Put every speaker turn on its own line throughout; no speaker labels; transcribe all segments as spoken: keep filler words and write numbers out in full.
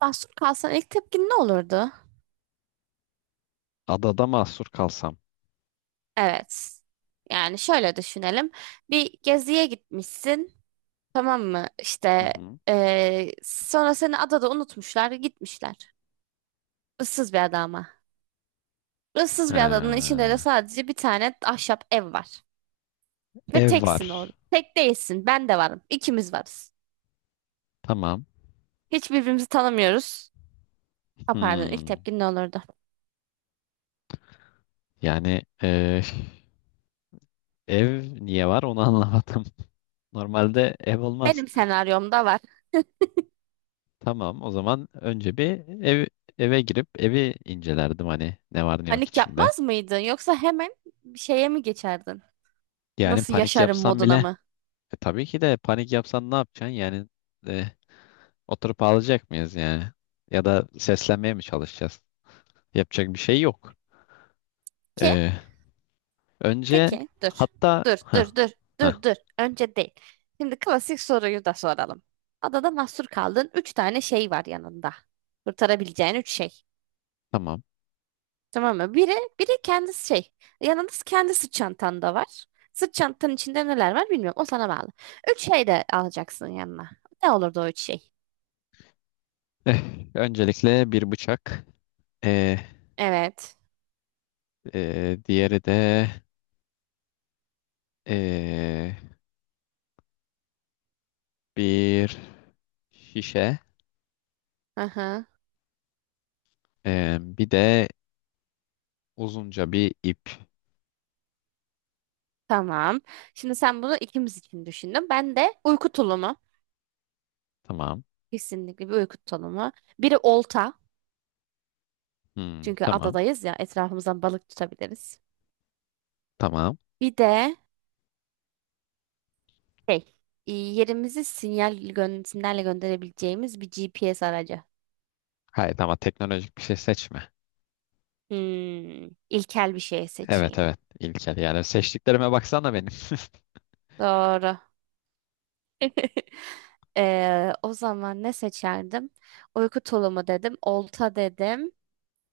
Mahsur kalsan ilk tepkin ne olurdu?
Adada mahsur kalsam.
Evet. Yani şöyle düşünelim. Bir geziye gitmişsin. Tamam mı?
Hı
İşte
hı.
eee, sonra seni adada unutmuşlar, gitmişler. Issız bir ada ama. Issız bir adanın içinde de
Ha,
sadece bir tane ahşap ev var. Ve
ev
teksin orada.
var.
Tek değilsin. Ben de varım. İkimiz varız.
Tamam.
Hiç birbirimizi tanımıyoruz. Ha, pardon, ilk
Hmm.
tepkin ne olurdu?
Yani e, Ev niye var onu anlamadım. Normalde ev olmaz.
Benim senaryomda var.
Tamam, o zaman önce bir ev eve girip evi incelerdim, hani ne var ne yok
Panik
içinde.
yapmaz mıydın? Yoksa hemen bir şeye mi geçerdin?
Yani
Nasıl
panik
yaşarım
yapsam bile
moduna mı?
e, tabii ki de panik yapsan ne yapacaksın? Yani e, Oturup ağlayacak mıyız yani? Ya da seslenmeye mi çalışacağız? Yapacak bir şey yok.
Ki,
E, Önce
peki dur.
hatta
Dur dur
ha
dur
ha
dur dur. Önce değil. Şimdi klasik soruyu da soralım. Adada mahsur kaldın. Üç tane şey var yanında. Kurtarabileceğin üç şey.
tamam.
Tamam mı? Biri, biri kendisi şey. Yanında kendi sırt çantan da var. Sırt çantanın içinde neler var bilmiyorum. O sana bağlı. Üç şey de alacaksın yanına. Ne olurdu o üç şey?
Eh, Öncelikle bir bıçak, eh,
Evet.
eh, diğeri de eh, bir şişe,
Aha.
eh, bir de uzunca bir ip.
Tamam. Şimdi sen bunu ikimiz için düşündün. Ben de uyku tulumu.
Tamam.
Kesinlikle bir uyku tulumu. Biri olta.
Hmm,
Çünkü
tamam.
adadayız ya etrafımızdan balık tutabiliriz.
Tamam.
Bir de şey, e, yerimizi sinyal gö sinyalle gönderebileceğimiz bir G P S aracı.
Hayır, ama teknolojik bir şey seçme.
Hmm, ilkel bir şey
Evet,
seçeyim.
evet İlker, yani seçtiklerime baksana benim.
Doğru. Ee, o zaman ne seçerdim? Uyku tulumu dedim, olta dedim.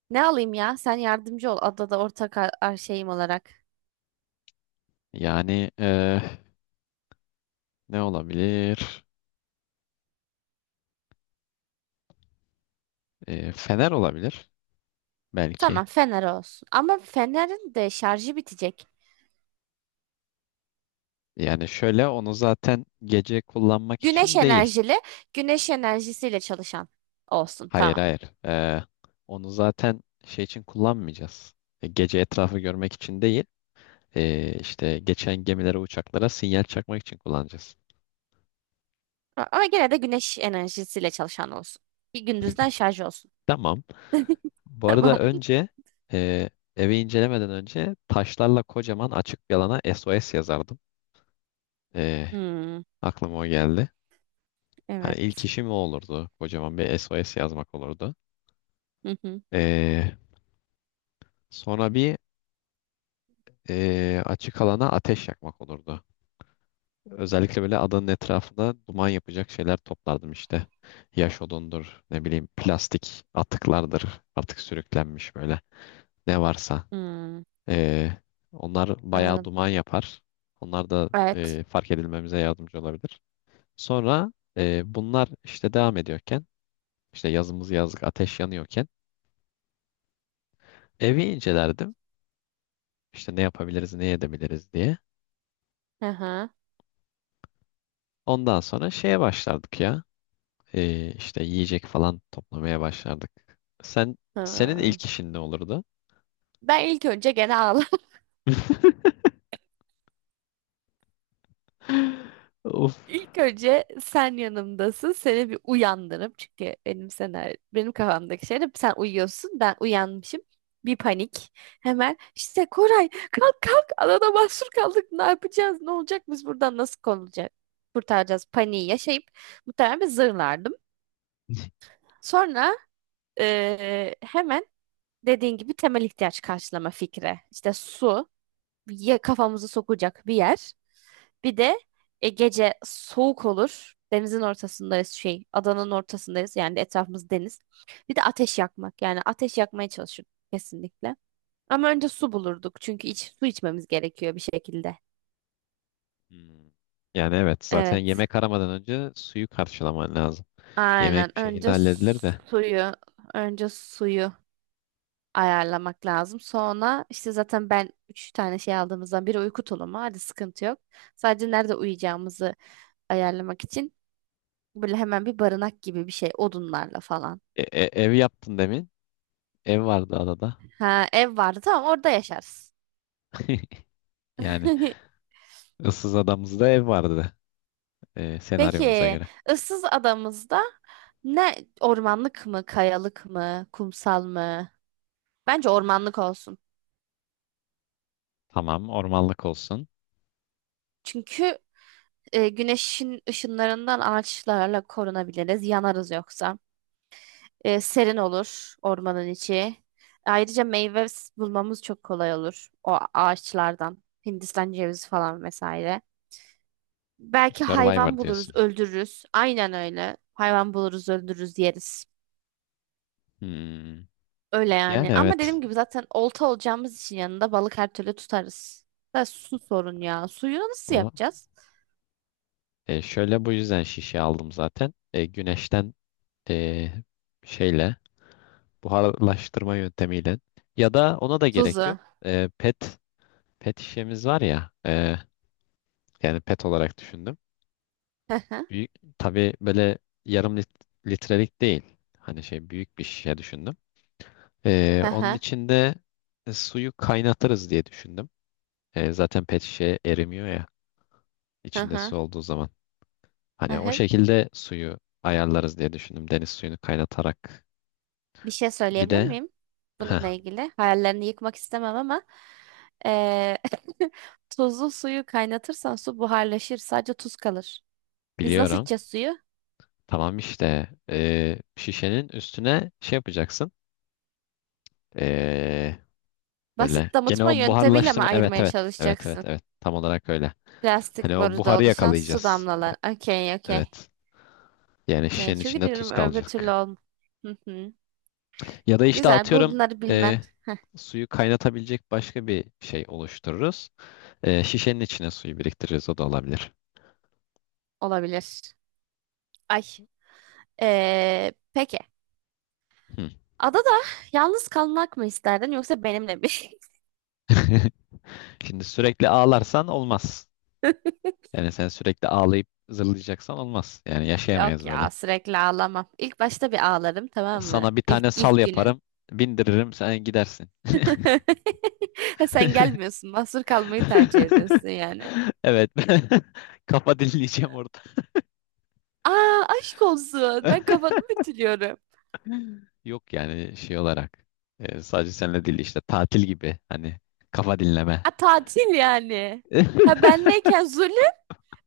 Ne alayım ya? Sen yardımcı ol adada ortak ar- ar- şeyim olarak.
Yani eh, ne olabilir? Eh, fener olabilir belki.
Tamam, fener olsun. Ama fenerin de şarjı bitecek.
Yani şöyle, onu zaten gece kullanmak
Güneş
için değil.
enerjili, güneş enerjisiyle çalışan olsun.
Hayır,
Tamam.
hayır. Ee, onu zaten şey için kullanmayacağız. E, gece etrafı görmek için değil. Ee, işte geçen gemilere, uçaklara sinyal çakmak için kullanacağız.
A- Ama gene de güneş enerjisiyle çalışan olsun. Bir gündüzden şarj olsun.
Tamam. Bu arada
Tamam.
önce, e, evi incelemeden önce, taşlarla kocaman açık bir alana S O S yazardım. E,
Hmm,
aklıma o geldi. Hani ilk
evet.
işim o olurdu. Kocaman bir S O S yazmak olurdu.
Hı hı.
E, Sonra bir e, açık alana ateş yakmak olurdu. Özellikle böyle adanın etrafına duman yapacak şeyler toplardım işte. Yaş odundur, ne bileyim plastik atıklardır artık, sürüklenmiş böyle. Ne varsa.
Hmm,
E, Onlar bayağı
anladım.
duman yapar. Onlar da
Evet.
e, fark edilmemize yardımcı olabilir. Sonra e, bunlar işte devam ediyorken, işte yazımız yazlık ateş yanıyorken evi incelerdim. İşte ne yapabiliriz, ne edebiliriz diye.
Hı hı.
Ondan sonra şeye başlardık ya. e, işte yiyecek falan toplamaya başlardık. Sen Senin
Hı.
ilk işin ne olurdu?
Ben ilk önce gene ağlarım.
Of.
İlk önce sen yanımdasın. Seni bir uyandırıp çünkü benim senaryo, benim kafamdaki şey de sen uyuyorsun. Ben uyanmışım. Bir panik. Hemen işte Koray kalk kalk adada mahsur kaldık. Ne yapacağız? Ne olacak? Biz buradan nasıl konulacak? Kurtaracağız. Paniği yaşayıp muhtemelen bir zırlardım. Sonra eee, hemen dediğin gibi temel ihtiyaç karşılama fikri. İşte su ya kafamızı sokacak bir yer. Bir de e, gece soğuk olur. Denizin ortasındayız şey, adanın ortasındayız. Yani etrafımız deniz. Bir de ateş yakmak. Yani ateş yakmaya çalışırdık kesinlikle. Ama önce su bulurduk. Çünkü iç, su içmemiz gerekiyor bir şekilde.
Hmm. Yani evet, zaten
Evet.
yemek aramadan önce suyu karşılaman lazım.
Aynen.
Yemek bir şekilde
Önce
halledilir de.
suyu, önce suyu ayarlamak lazım. Sonra işte zaten ben üç tane şey aldığımızdan biri uyku tulumu. Hadi sıkıntı yok. Sadece nerede uyuyacağımızı ayarlamak için böyle hemen bir barınak gibi bir şey odunlarla falan.
E- e- ev yaptın demin. Ev vardı adada.
Ha ev vardı tamam orada yaşarız.
Yani, ıssız adamızda ev vardı e, senaryomuza
Peki
göre.
ıssız adamızda ne ormanlık mı kayalık mı kumsal mı? Bence ormanlık olsun.
Tamam, ormanlık olsun.
Çünkü e, güneşin ışınlarından ağaçlarla korunabiliriz yanarız yoksa. E, serin olur ormanın içi. Ayrıca meyve s- bulmamız çok kolay olur o ağaçlardan. Hindistan cevizi falan vesaire. Belki
Survivor
hayvan buluruz,
diyorsun.
öldürürüz. Aynen öyle. Hayvan buluruz, öldürürüz, yeriz.
Hmm.
Öyle yani.
Yani
Ama
evet.
dediğim gibi zaten olta olacağımız için yanında balık her türlü tutarız. Da su sorun ya. Suyu nasıl
O
yapacağız?
E, şöyle, bu yüzden şişe aldım zaten. E, güneşten e, şeyle buharlaştırma yöntemiyle, ya da ona da gerek yok.
Tuzu.
E, pet pet şişemiz var ya, e, yani pet olarak düşündüm.
Hı hı,
Büyük, tabii böyle yarım lit- litrelik değil. Hani şey, büyük bir şişe düşündüm. E,
hı
onun
hı,
içinde e, suyu kaynatırız diye düşündüm. E, zaten pet şişe erimiyor ya,
hı
içinde
hı,
su olduğu zaman.
hı
Hani o
hı.
şekilde suyu ayarlarız diye düşündüm. Deniz suyunu kaynatarak.
Bir şey
Bir
söyleyebilir
de
miyim? Bununla
heh,
ilgili. Hayallerini yıkmak istemem ama eee tuzlu suyu kaynatırsan su buharlaşır. Sadece tuz kalır. Biz nasıl
biliyorum.
içeceğiz suyu?
Tamam, işte e, şişenin üstüne şey yapacaksın. E, böyle
Basit
gene
damıtma
o
yöntemiyle mi
buharlaştırma. Evet,
ayırmaya
evet. Evet, evet,
çalışacaksın?
evet. Tam olarak öyle.
Plastik
Hani o
boruda
buharı
oluşan su
yakalayacağız.
damlaları. Okey, okey.
Evet. Yani
Okey.
şişenin
Çünkü
içinde
diyorum
tuz
öbür türlü
kalacak.
olm. Hı hı.
Ya da işte
Güzel.
atıyorum,
Bunları
e,
bilmen
suyu kaynatabilecek başka bir şey oluştururuz. E, şişenin içine suyu biriktiririz. O da olabilir.
olabilir. Ay. Ee, peki.
Hı.
Adada yalnız kalmak mı isterdin yoksa benimle mi?
Şimdi sürekli ağlarsan olmaz. Yani sen sürekli ağlayıp zırlayacaksan olmaz. Yani
Yok
yaşayamayız böyle.
ya sürekli ağlamam. İlk başta bir ağlarım tamam mı?
Sana bir
İlk,
tane sal
ilk günün.
yaparım, bindiririm, sen gidersin.
Ha, sen gelmiyorsun. Mahsur kalmayı tercih ediyorsun yani.
Evet. Kafa dinleyeceğim orada.
Aa aşk olsun. Ben kafamı bitiriyorum.
Yok, yani şey olarak, e, sadece seninle değil, işte tatil gibi. Hani kafa dinleme.
A, tatil yani. Ha benleyken zulü,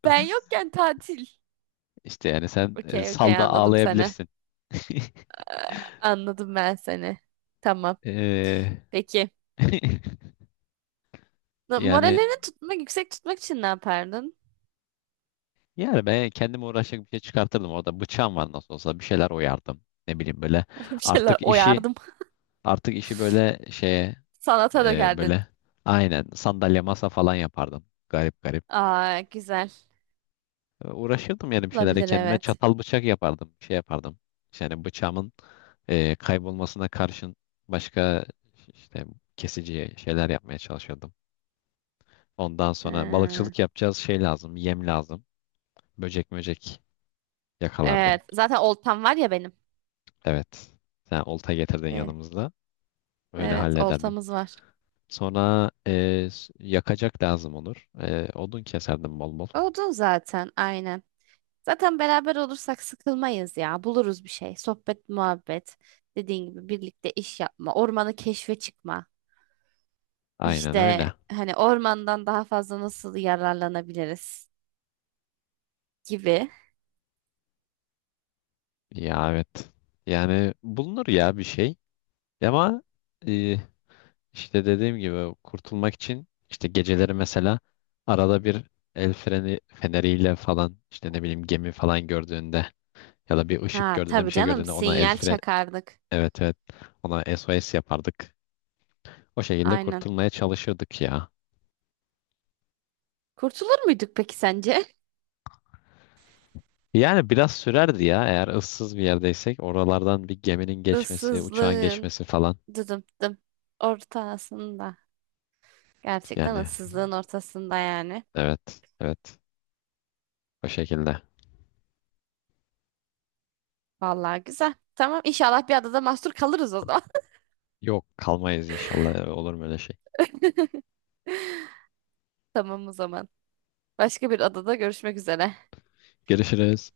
ben yokken tatil.
İşte yani sen e,
Okey okey
salda
anladım seni.
ağlayabilirsin.
Anladım ben seni. Tamam.
Ee,
Peki. Na-
yani
Moralini tutmak, yüksek tutmak için ne yapardın?
yani ben kendime uğraşacak bir şey çıkartırdım. Orada bıçağım var, nasıl olsa bir şeyler oyardım. Ne bileyim böyle,
Bir şeyler
artık işi
oyardım.
artık işi böyle şeye,
Sanata
e,
dökerdin.
böyle aynen sandalye masa falan yapardım. Garip garip.
Aa güzel.
E, uğraşırdım yani bir şeylerle,
Olabilir
kendime
evet.
çatal bıçak yapardım. Bir şey yapardım. Yani bıçağımın e, kaybolmasına karşın başka işte kesici şeyler yapmaya çalışırdım. Ondan sonra
Ha,
balıkçılık yapacağız, şey lazım, yem lazım. Böcek möcek yakalardım.
evet. Zaten oltam var ya benim.
Evet. Sen olta getirdin
Ee,
yanımızda. Öyle
Evet
hallederdim.
oltamız var.
Sonra e, s- yakacak lazım olur. E, odun keserdim bol bol.
Odun zaten aynen. Zaten beraber olursak sıkılmayız ya. Buluruz bir şey. Sohbet, muhabbet. Dediğin gibi birlikte iş yapma. Ormanı keşfe çıkma.
Aynen
İşte
öyle.
hani ormandan daha fazla nasıl yararlanabiliriz gibi.
Ya evet. Yani bulunur ya bir şey. Ama e, işte dediğim gibi, kurtulmak için işte geceleri mesela arada bir el freni feneriyle falan, işte ne bileyim, gemi falan gördüğünde ya da bir ışık
Ha
gördüğünde, bir
tabii
şey
canım
gördüğünde ona el
sinyal
fren
çakardık.
evet, evet, ona S O S yapardık. O şekilde
Aynen.
kurtulmaya çalışırdık ya.
Kurtulur muyduk peki sence?
Yani biraz sürerdi ya, eğer ıssız bir yerdeysek, oralardan bir geminin geçmesi, uçağın
Issızlığın
geçmesi falan.
dıdım dım ortasında. Gerçekten
Yani
ıssızlığın ortasında yani.
evet, evet, o şekilde.
Vallahi güzel. Tamam inşallah bir adada mahsur kalırız o zaman.
Yok, kalmayız inşallah, olur mu öyle şey.
Tamam o zaman. Başka bir adada görüşmek üzere.
Görüşürüz.